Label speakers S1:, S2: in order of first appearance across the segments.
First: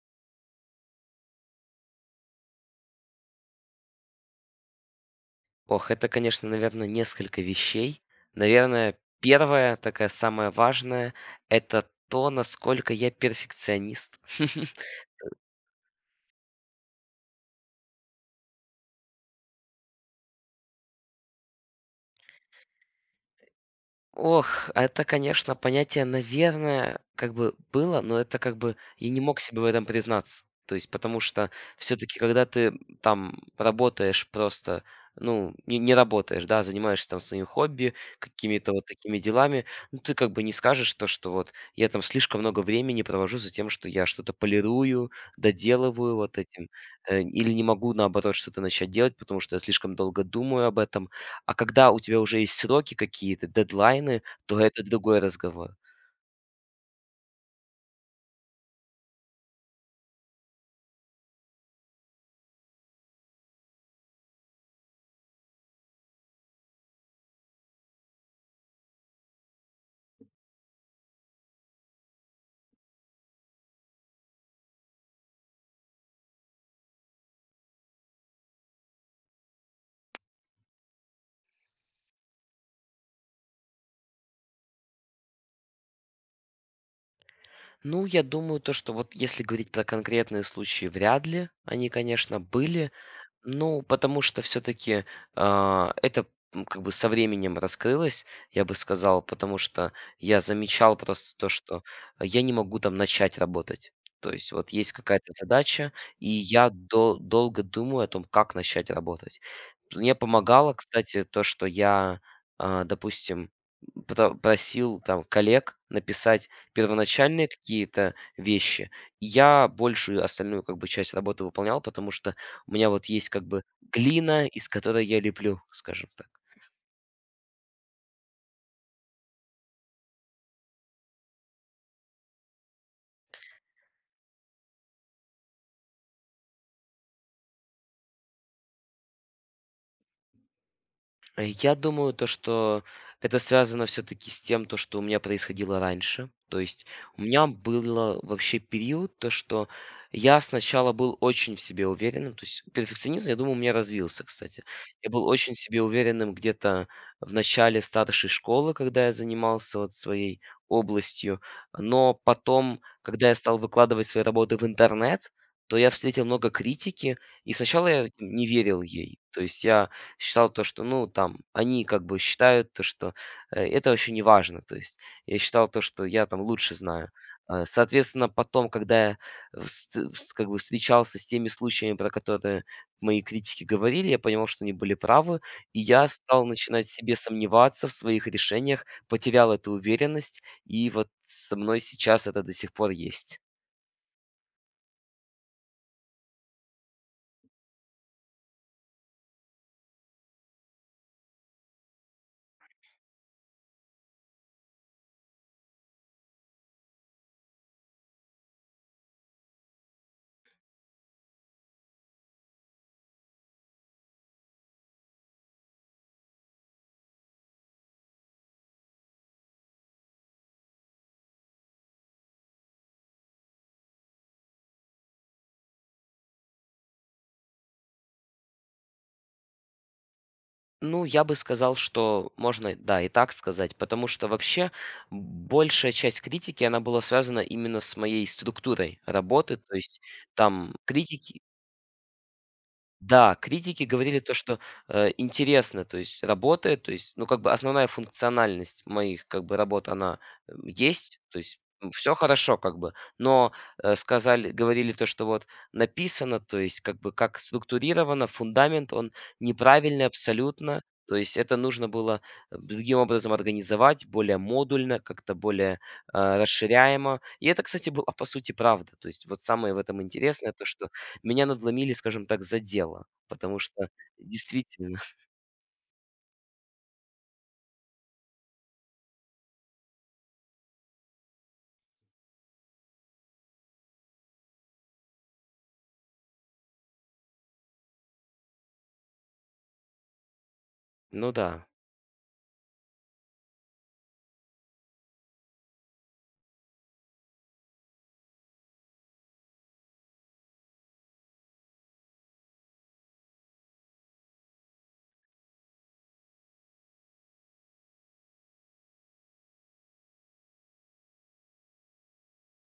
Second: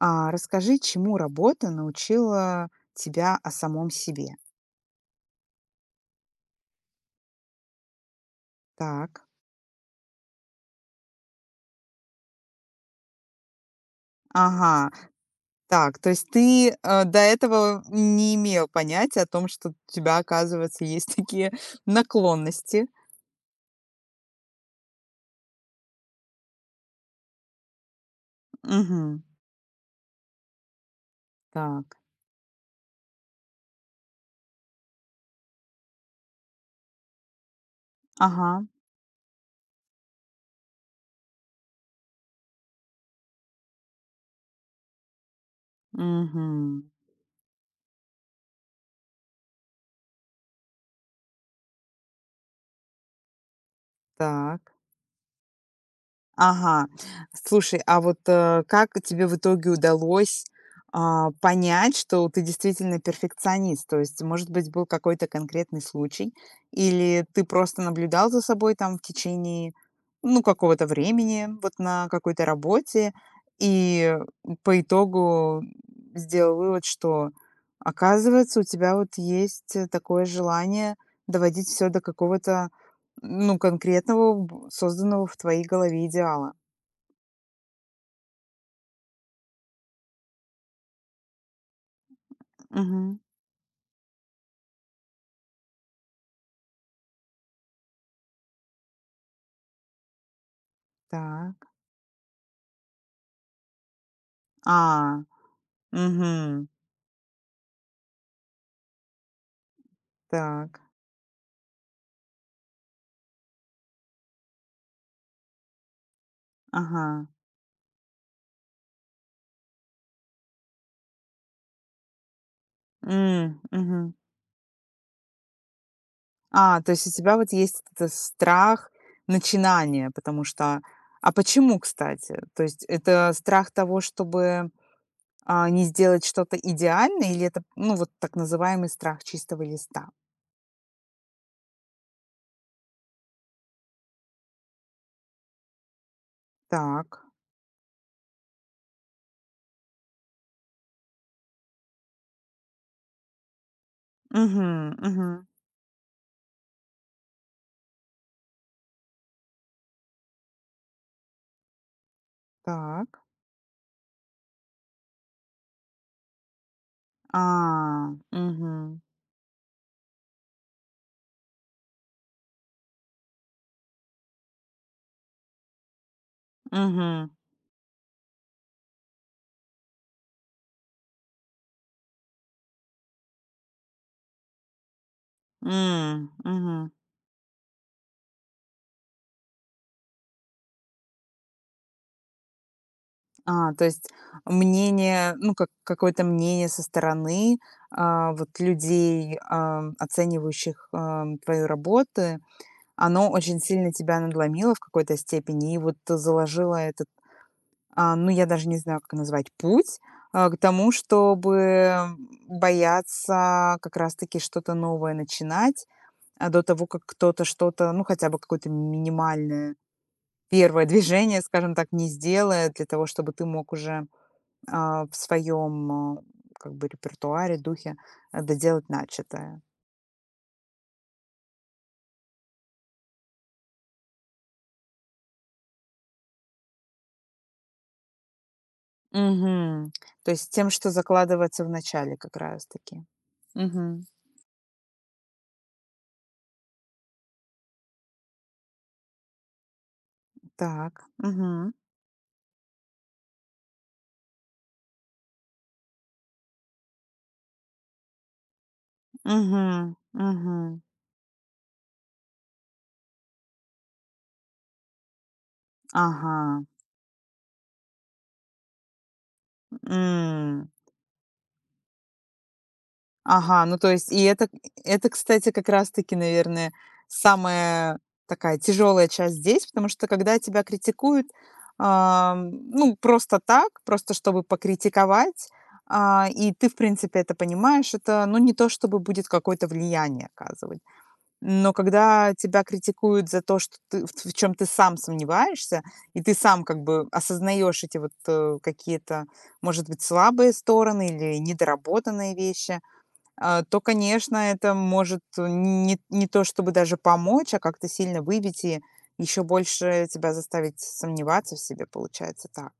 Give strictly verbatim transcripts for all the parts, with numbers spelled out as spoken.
S1: А, расскажи, чему работа научила тебя о самом себе?
S2: Ох, это, конечно, наверное, несколько вещей. Наверное,
S1: Так.
S2: первая, такая самая важная, это то, насколько я перфекционист.
S1: Ага. Так, то есть ты, э, до этого не имел понятия о том, что у тебя, оказывается, есть такие наклонности.
S2: Ох, это, конечно, понятие, наверное, как бы было, но это как бы я не
S1: Мгм.
S2: мог себе в этом признаться. То есть, потому что
S1: Так.
S2: все-таки, когда ты там работаешь просто, ну, не, не работаешь, да, занимаешься там своим хобби,
S1: Ага.
S2: какими-то вот такими делами, ну, ты как бы не скажешь то, что вот я там слишком много времени провожу за тем, что я что-то полирую, доделываю вот этим,
S1: Угу.
S2: э, или не могу, наоборот, что-то начать делать, потому что я слишком долго думаю об этом. А когда у тебя уже есть сроки какие-то, дедлайны, то
S1: Так.
S2: это другой разговор.
S1: Ага. Слушай, а вот, э, как тебе в итоге удалось, а, понять, что ты действительно перфекционист? То есть, может быть, был какой-то конкретный случай, или ты просто наблюдал за собой там в течение, ну, какого-то времени, вот на какой-то работе, и по итогу сделал вывод, что, оказывается, у тебя вот есть э, такое желание доводить все до какого-то, ну, конкретного, б созданного в твоей голове идеала?
S2: Ну, я думаю, то, что вот если говорить про конкретные случаи, вряд ли. Они, конечно, были.
S1: Мгм.
S2: Ну, потому что все таки это, м, как бы со временем раскрылось, я бы сказал, потому что я замечал просто то,
S1: Так.
S2: что я не могу там начать работать. То есть вот есть
S1: А,
S2: какая-то задача, и
S1: мгм.
S2: я дол долго думаю о том, как начать работать. Мне помогало,
S1: Так.
S2: кстати, то, что я, а, допустим, про просил там коллег написать
S1: Ага.
S2: первоначальные какие-то вещи. И я большую остальную как бы часть работы выполнял, потому что у меня вот есть как
S1: М,
S2: бы
S1: мгм.
S2: глина, из которой я леплю, скажем так.
S1: А, то есть у тебя вот есть вот этот страх начинания, потому что. А почему, кстати? То есть это страх того, чтобы, а, не сделать что-то идеальное или это, ну, вот так называемый страх чистого листа?
S2: Э, я думаю, то, что это связано все таки с тем, то, что у меня происходило раньше. То есть у
S1: Так.
S2: меня было вообще период, то, что я сначала был очень в себе уверенным. То есть перфекционизм, я думаю, у меня развился, кстати.
S1: Мгм,
S2: Я был
S1: мгм.
S2: очень в себе уверенным где-то в начале старшей школы, когда я занимался вот своей областью. Но потом,
S1: Так.
S2: когда я стал выкладывать свои работы в интернет, то я встретил много критики, и сначала я
S1: А,
S2: не верил
S1: угу,
S2: ей. То есть я считал то, что, ну, там, они как бы считают то, что э, это вообще не важно. То есть я считал то, что я там лучше знаю.
S1: угу,
S2: Э, Соответственно, потом, когда я вс- вс- как бы встречался с теми случаями, про которые мои критики говорили, я понимал, что они были правы, и я стал начинать
S1: угу.
S2: в себе сомневаться в своих решениях, потерял эту уверенность, и вот со мной сейчас это до сих пор есть.
S1: А, то есть мнение, ну, как какое-то мнение со стороны, а, вот людей, ам, оценивающих, ам, твои работы, оно очень сильно тебя надломило в какой-то степени и вот заложило этот, а, ну, я даже не знаю, как назвать, путь, а, к тому, чтобы бояться как раз-таки что-то новое начинать, а, до того, как кто-то что-то, ну, хотя бы какое-то минимальное первое движение, скажем так, не сделает для того, чтобы ты мог уже а, в своем, а, как бы, репертуаре, духе, а, доделать начатое.
S2: Ну, я бы сказал, что можно, да, и так сказать, потому что вообще большая часть критики, она была связана именно с моей структурой работы, то
S1: Мгм.
S2: есть
S1: То есть тем,
S2: там
S1: что
S2: критики
S1: закладывается в начале как раз-таки.
S2: да, критики
S1: Мгм.
S2: говорили то, что, э, интересно, то есть работает, то есть, ну, как бы основная функциональность моих, как бы, работ, она, м,
S1: Так.
S2: есть, то есть,
S1: Мгм.
S2: все хорошо, как бы. Но, э, сказали говорили то, что вот написано, то есть, как бы, как структурировано, фундамент, он
S1: Мгм.
S2: неправильный
S1: Мгм.
S2: абсолютно. То есть это нужно было, э, другим образом организовать, более модульно, как-то более,
S1: Ага.
S2: э, расширяемо. И это, кстати, была, по сути, правда. То есть вот самое в этом интересное, то
S1: М.
S2: что меня надломили, скажем так, за дело, потому
S1: Ага, ну
S2: что
S1: то есть и это
S2: действительно.
S1: это, кстати, как раз таки, наверное, самая такая тяжелая часть здесь, потому что когда тебя критикуют, ам, ну, просто так, просто чтобы покритиковать, а, и ты, в принципе, это понимаешь, это, ну, не то чтобы будет какое-то влияние оказывать.
S2: Ну да,
S1: Но когда тебя критикуют за то, что ты, в, в чем ты сам сомневаешься, и ты сам как бы осознаешь эти вот э, какие-то, может быть, слабые стороны или недоработанные вещи, а, то, конечно, это может э, не не то чтобы даже помочь, а как-то сильно выбить и еще больше тебя заставить сомневаться в себе, получается так.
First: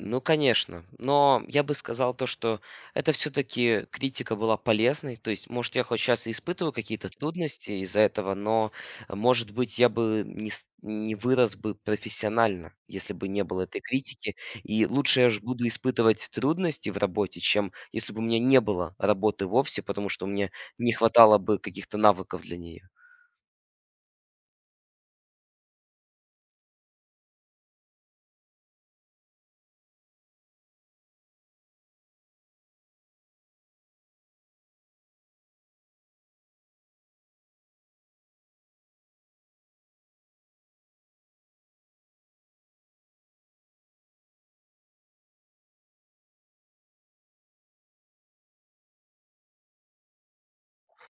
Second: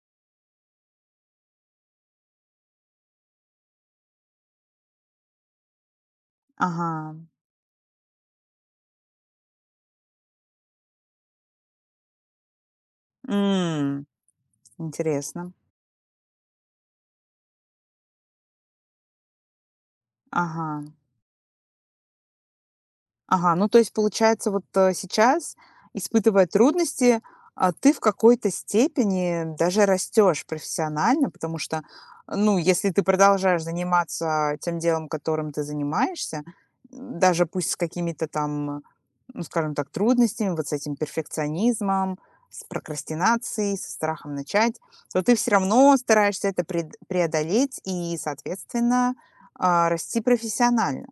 S2: ну конечно. Но я бы сказал то, что это все-таки критика была полезной. То есть, может, я хоть сейчас и испытываю какие-то
S1: Ага,
S2: трудности из-за этого, но, э, может быть, я бы не, с- не вырос бы профессионально, если бы не было этой
S1: м,
S2: критики. И лучше я ж
S1: интересно.
S2: буду испытывать трудности в работе, чем если бы у меня не было работы вовсе, потому что мне
S1: Ага.
S2: не хватало бы каких-то навыков для нее.
S1: Ага, ну, то есть, получается, вот, э, сейчас, испытывая трудности, а, ты в какой-то степени даже растёшь профессионально, потому что, ну, если ты продолжаешь заниматься тем делом, которым ты занимаешься, м, даже пусть с какими-то там, ну, скажем так, трудностями, вот с этим перфекционизмом, с прокрастинацией, со страхом начать, то ты все равно стараешься это пред преодолеть и, соответственно, а, расти профессионально.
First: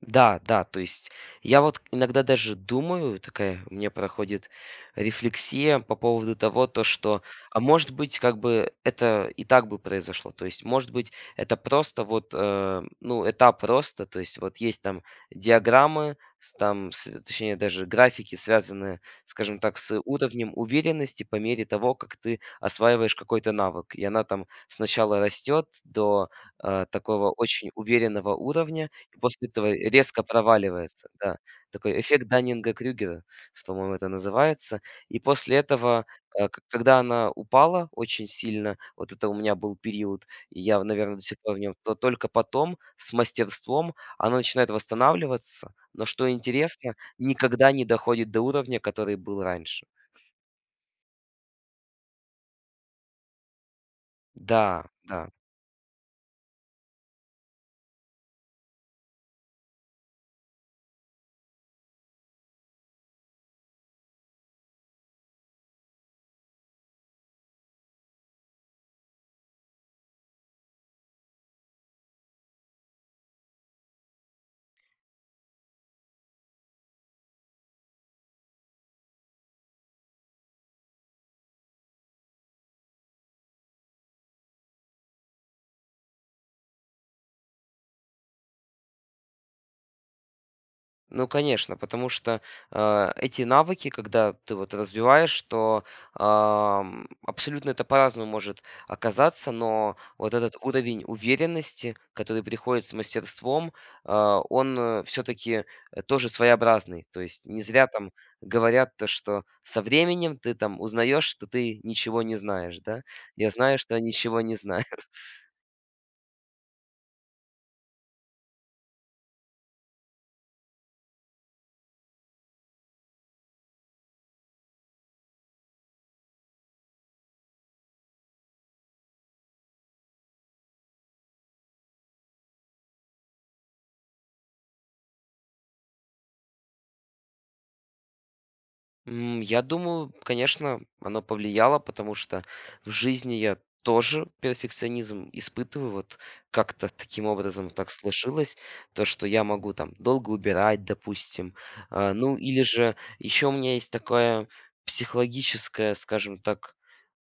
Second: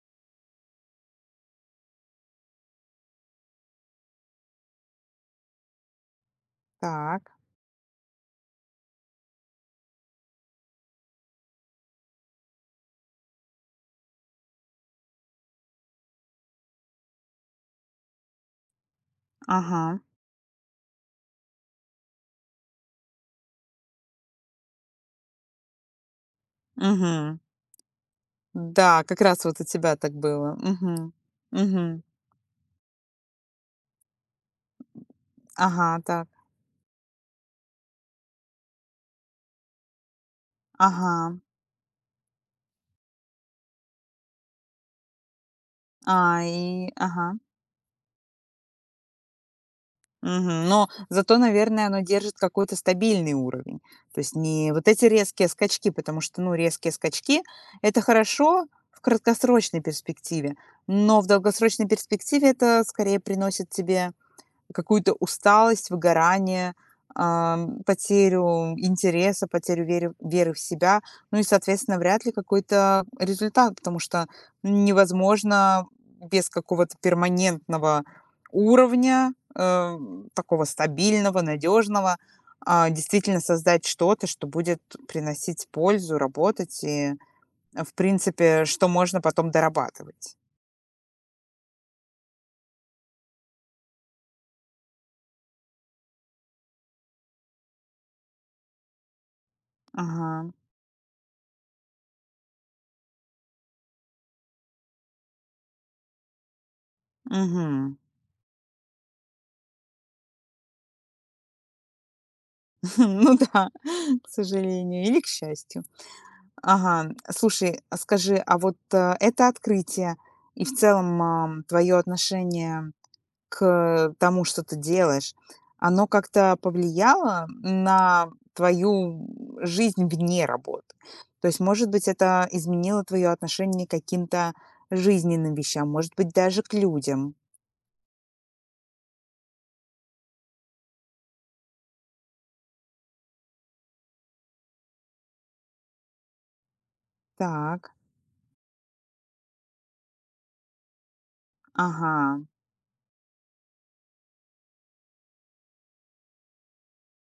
S2: Да, да, то есть я вот иногда даже думаю, такая у меня проходит рефлексия по поводу того, то что,
S1: Так.
S2: а может быть, как бы это и так бы произошло, то есть, может быть, это просто вот, э, ну, этап роста, то есть вот есть там диаграммы, с- там, с- точнее, даже графики, связанные, скажем так, с
S1: Ага.
S2: уровнем уверенности по мере того, как ты осваиваешь какой-то навык, и она там сначала растет до э, такого
S1: Мгм.
S2: очень уверенного уровня.
S1: Да, как раз
S2: После
S1: вот у
S2: этого
S1: тебя так
S2: резко
S1: было.
S2: проваливается,
S1: Мгм.
S2: да. Такой
S1: Мгм.
S2: эффект Даннинга-Крюгера, по-моему, это называется. И после
S1: Ага,
S2: этого,
S1: так.
S2: э, к когда она упала очень сильно, вот это у меня был период, и я,
S1: Ага.
S2: наверное, до сих пор в нем. То только потом с мастерством она начинает восстанавливаться, но,
S1: А,
S2: что
S1: и
S2: интересно,
S1: ага.
S2: никогда не доходит до уровня, который был раньше.
S1: Мгм. Но зато, наверное, оно держит какой-то стабильный уровень. То есть не
S2: Да,
S1: вот эти
S2: да.
S1: резкие скачки, потому что, ну, резкие скачки- это хорошо в краткосрочной перспективе, но в долгосрочной перспективе это скорее приносит тебе какую-то усталость, выгорание, ам, потерю интереса, потерю веры веры в себя. Ну и, соответственно, вряд ли какой-то результат, потому что невозможно без какого-то перманентного уровня, э, такого стабильного, надежного, а, действительно создать что-то, что будет приносить пользу, работать и, э, в принципе, что можно потом дорабатывать.
S2: Ну, конечно, потому что, а, эти навыки, когда ты вот развиваешь, то, ам, абсолютно это по-разному может оказаться, но вот
S1: Ага.
S2: этот уровень уверенности, который приходит с мастерством, а, он, все таки тоже своеобразный. То есть не зря
S1: Мгм.
S2: там говорят то, что со временем ты там узнаешь, что ты ничего не знаешь, да.
S1: Ну
S2: Я
S1: да,
S2: знаю, что я
S1: к
S2: ничего не знаю.
S1: сожалению или к счастью. Ага, слушай, а скажи, а вот, э, это открытие и в целом, твое отношение к тому, что ты делаешь, оно как-то повлияло на твою жизнь вне работы? То есть, может быть, это изменило твоё отношение к каким-то жизненным вещам, может быть, даже к людям?
S2: М, я думаю, конечно, оно повлияло, потому что в жизни я тоже перфекционизм испытываю. Вот как-то таким образом
S1: Так,
S2: так сложилось, то, что я могу там долго убирать, допустим. А, ну,
S1: ага,
S2: или же еще у меня есть такое психологическое, скажем так,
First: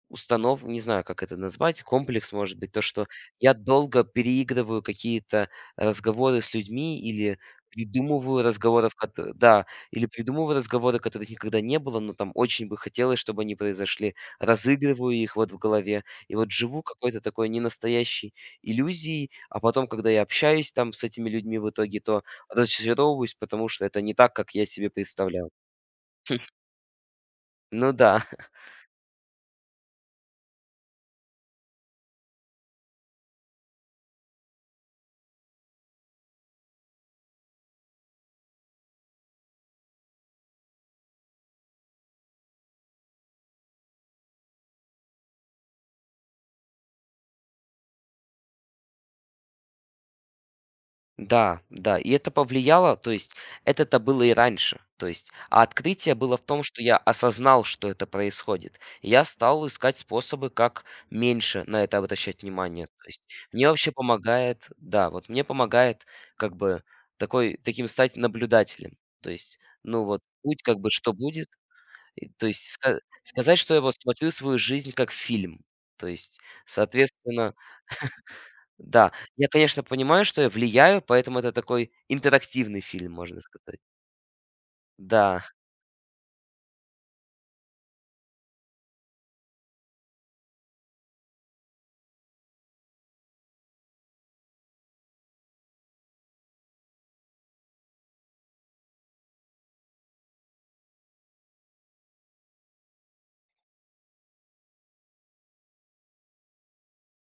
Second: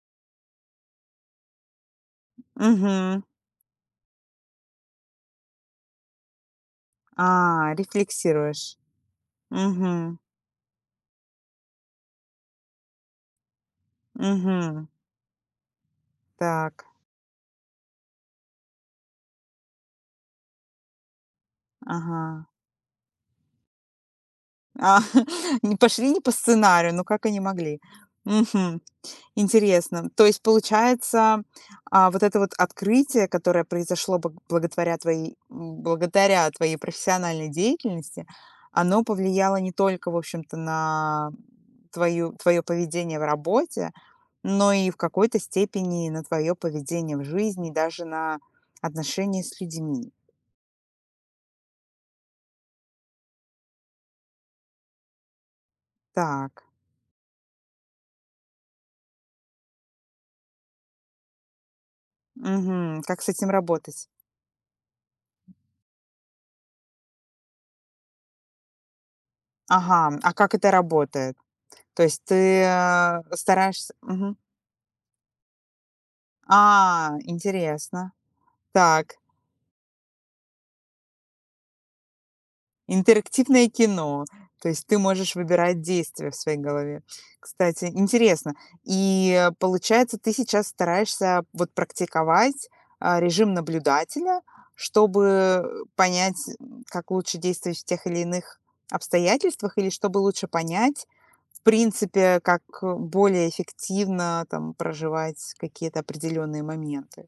S2: Установ не знаю, как это назвать, комплекс, может быть, то, что
S1: угу.
S2: я долго переигрываю какие-то разговоры с людьми или
S1: А,
S2: придумываю
S1: рефлексируешь.
S2: разговоров, кото да, или
S1: Угу.
S2: придумываю разговоры, которых никогда не было, но там очень бы хотелось, чтобы они произошли.
S1: Угу.
S2: Разыгрываю их вот в голове и вот живу
S1: Так,
S2: какой-то такой ненастоящей иллюзией, а потом, когда я общаюсь там с этими людьми в итоге,
S1: ага.
S2: то разочаровываюсь, потому что это не так, как я себе
S1: А,
S2: представлял.
S1: не пошли не по сценарию, ну как они могли?
S2: Ну да.
S1: Мгм. Интересно. То есть получается, а, вот это вот открытие, которое произошло бог благотворя твоей м, благодаря твоей профессиональной деятельности, оно повлияло не только, в общем-то, на твою твое поведение в работе, но и в какой-то степени на твое поведение в жизни, даже на отношения с людьми.
S2: Да, да, и это повлияло, то есть это-то было и раньше. То есть, а открытие было в
S1: Так,
S2: том, что я осознал, что это происходит. Я стал искать способы, как меньше на это обращать внимание.
S1: мгм.
S2: То
S1: Как
S2: есть
S1: с этим
S2: мне вообще
S1: работать?
S2: помогает, да, вот мне помогает как бы такой, таким стать наблюдателем. То есть, ну
S1: Ага,
S2: вот,
S1: а как
S2: будь
S1: это
S2: как бы что
S1: работает?
S2: будет.
S1: То есть
S2: И То
S1: ты
S2: есть ска-
S1: э,
S2: сказать, что я
S1: стараешься.
S2: вот смотрю
S1: Мгм.
S2: свою жизнь как фильм. То есть,
S1: А,
S2: соответственно,
S1: интересно.
S2: да,
S1: Так,
S2: я, конечно, понимаю, что я влияю, поэтому это такой интерактивный фильм, можно
S1: интерактивное
S2: сказать.
S1: кино. То есть ты можешь
S2: Да.
S1: выбирать действия в своей голове. Кстати, интересно. И э, получается, ты сейчас стараешься вот практиковать, а, режим наблюдателя, чтобы понять, м, как лучше действовать в тех или иных обстоятельствах, или чтобы лучше понять, в принципе, как более эффективно там проживать какие-то определенные моменты.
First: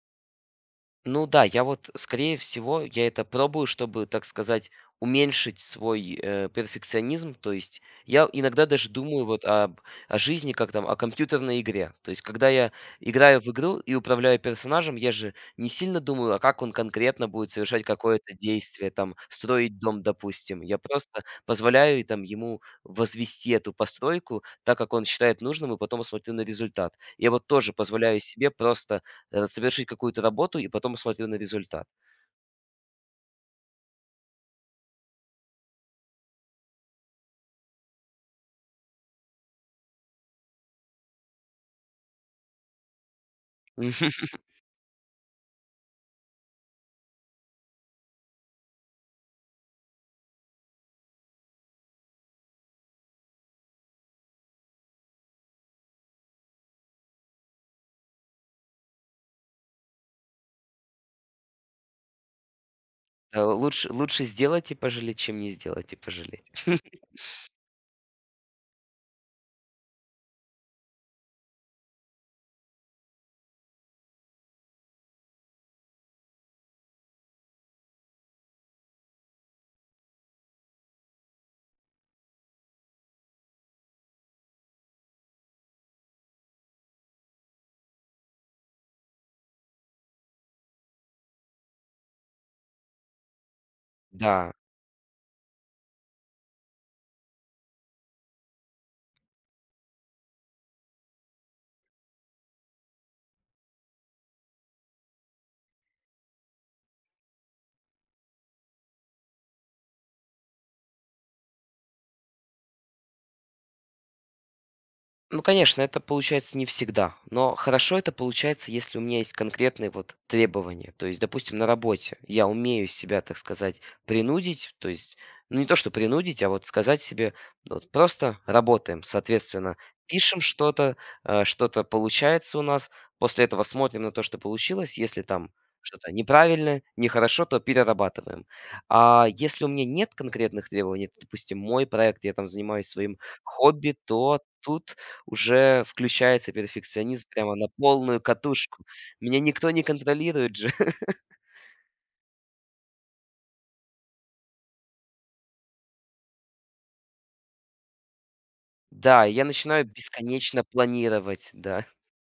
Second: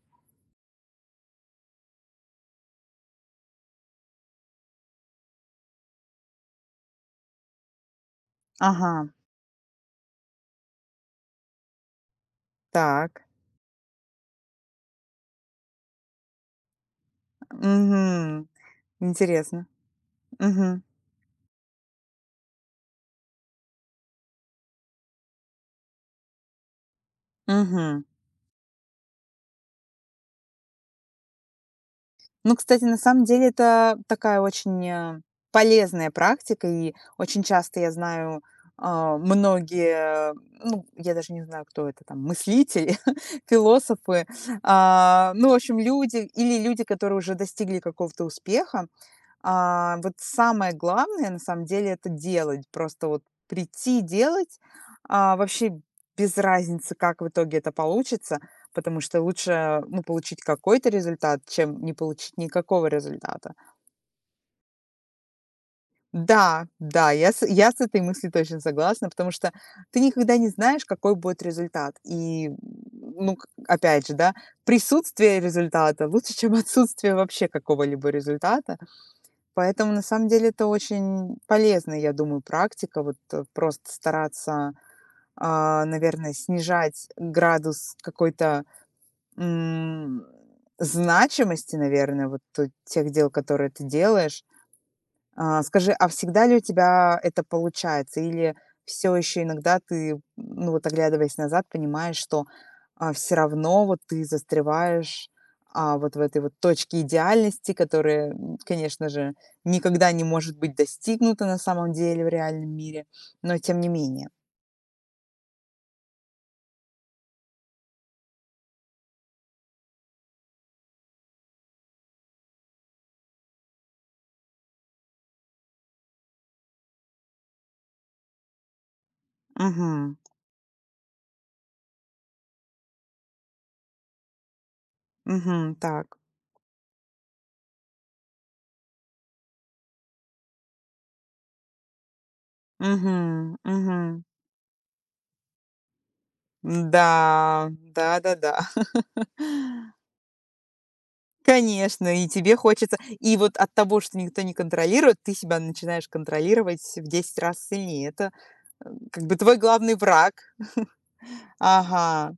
S2: Ну да, я вот, скорее всего, я это пробую, чтобы, так сказать, уменьшить свой э, перфекционизм. То есть я иногда даже
S1: Ага.
S2: думаю вот об, о жизни, как там, о компьютерной игре. То есть когда я
S1: Так.
S2: играю в игру и управляю персонажем, я же не сильно думаю, а как он конкретно будет совершать какое-то
S1: Мгм.
S2: действие, там,
S1: Интересно.
S2: строить дом, допустим. Я
S1: Мгм.
S2: просто позволяю и, там, ему возвести эту постройку так, как он считает нужным, и потом смотрю на результат. Я вот тоже
S1: Мгм.
S2: позволяю себе просто э, совершить какую-то работу, и потом смотрю на результат.
S1: Ну, кстати, на самом деле это такая очень, э, полезная практика, и очень часто я знаю, а, многие, ну, я даже не знаю, кто это там, мыслители, философы, а, ну, в общем, люди или люди, которые уже достигли какого-то успеха. А, вот самое главное, на самом деле, это делать. Просто вот прийти и делать. А, вообще без разницы, как в итоге это получится, потому что лучше, ну, получить какой-то результат, чем не получить никакого
S2: Э,
S1: результата.
S2: лучше лучше сделать и пожалеть, чем не сделать и пожалеть.
S1: Да, да, я с, я с этой мыслью точно согласна, потому что ты никогда не знаешь, какой будет результат. И, ну, к- опять же, да, присутствие результата лучше, чем отсутствие вообще какого-либо результата. Поэтому на самом деле это очень полезная, я думаю, практика. Вот, э, просто стараться, а, наверное, снижать градус какой-то, м, значимости, наверное, вот, э, тех дел, которые ты делаешь.
S2: Да.
S1: А, скажи, а всегда ли у тебя это получается? Или все еще иногда ты, ну, вот оглядываясь назад, понимаешь, что, все равно вот ты застреваешь, а, вот в этой вот точке идеальности, которая, м, конечно же, никогда не может быть достигнута на самом деле в реальном мире, но тем не менее.
S2: Ну, конечно, это получается не всегда, но хорошо это получается, если у меня есть конкретные вот требования. То есть, допустим, на работе я умею себя, так сказать, принудить, то есть, ну не то, что принудить, а вот сказать себе, ну, вот просто работаем, соответственно,
S1: Угу,
S2: пишем что-то, э, что-то получается у нас, после этого смотрим на то, что получилось, если там
S1: угу. Так.
S2: что-то неправильное, нехорошо, то перерабатываем. А если у меня нет конкретных требований, допустим, мой проект, я там занимаюсь
S1: Угу,
S2: своим хобби,
S1: угу.
S2: то тут уже включается перфекционизм прямо на
S1: Да, да.
S2: полную катушку.
S1: Да-да-да.
S2: Меня никто не контролирует же.
S1: Конечно, и тебе хочется. И вот от того, что никто не контролирует, ты себя начинаешь контролировать в десять раз сильнее. Это, э, как
S2: Да,
S1: бы
S2: я
S1: твой
S2: начинаю
S1: главный враг.
S2: бесконечно планировать, да.
S1: Ага.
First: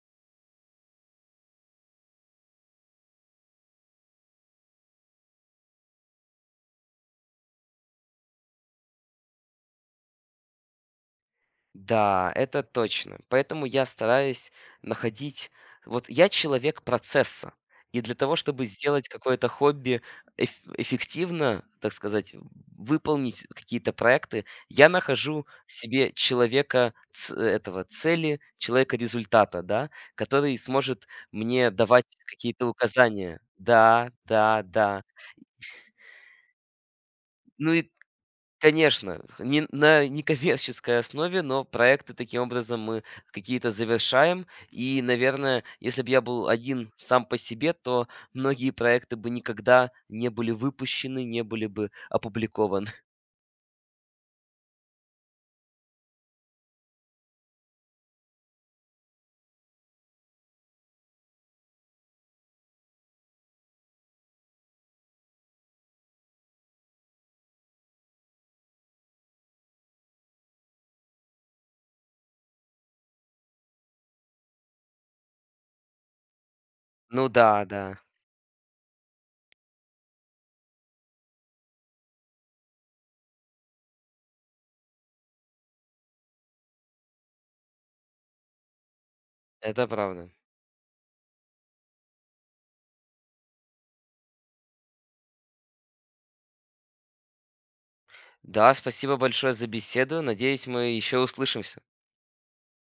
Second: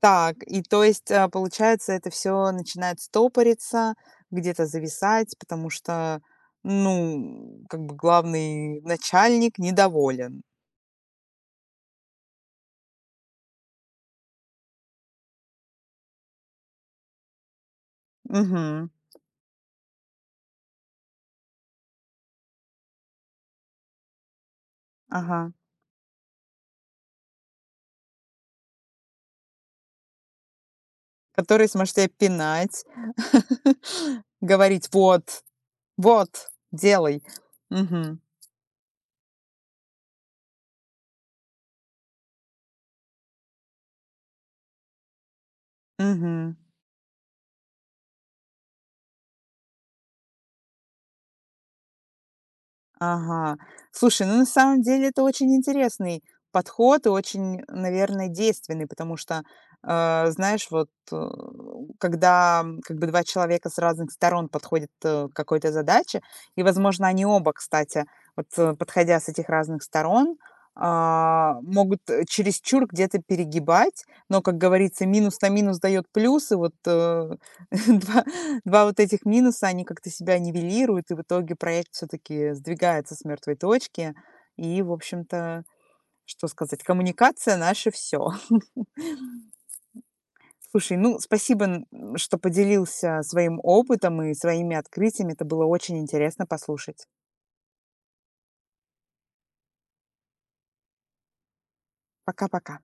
S1: Так, и то есть, а, получается, это все начинает стопориться, где-то зависать, потому что, ну, как бы главный начальник недоволен.
S2: Да, это точно. Поэтому я стараюсь находить вот я человек процесса. И для того, чтобы
S1: Мгм.
S2: сделать какое-то хобби эф- эффективно, так сказать, выполнить какие-то проекты, я нахожу
S1: Ага.
S2: в себе человека ц- этого цели, человека результата, да, который сможет
S1: Который
S2: мне
S1: сможет
S2: давать
S1: тебя
S2: какие-то
S1: пинать,
S2: указания. Да, да,
S1: говорить:
S2: да.
S1: «Вот, вот, делай».
S2: Ну и
S1: Мгм.
S2: конечно, х не на некоммерческой основе, но проекты таким образом мы какие-то завершаем. И, наверное, если бы я был
S1: Мгм.
S2: один сам по себе, то многие проекты бы никогда не были выпущены, не были бы опубликованы.
S1: Ага. Слушай, ну на самом деле это очень интересный подход и очень, наверное, действенный, потому что, э, знаешь, вот э, когда м, как бы два человека с разных сторон подходят э, к какой-то задаче, и, возможно, они оба, кстати, вот э, подходя с этих разных сторон, а, могут э, чересчур где-то перегибать, но, как говорится, минус на минус дает плюс, и вот
S2: Ну
S1: э,
S2: да, да,
S1: два, Два вот этих минуса, они как-то себя нивелируют, и в итоге проект все-таки сдвигается с мертвой точки. И, в общем-то, что сказать, коммуникация наше все.
S2: это правда.
S1: Слушай, ну, спасибо, н- м, что поделился своим опытом и своими открытиями. Это было очень интересно послушать.
S2: Да, спасибо большое за беседу. Надеюсь, мы еще услышимся.
S1: Пока-пока.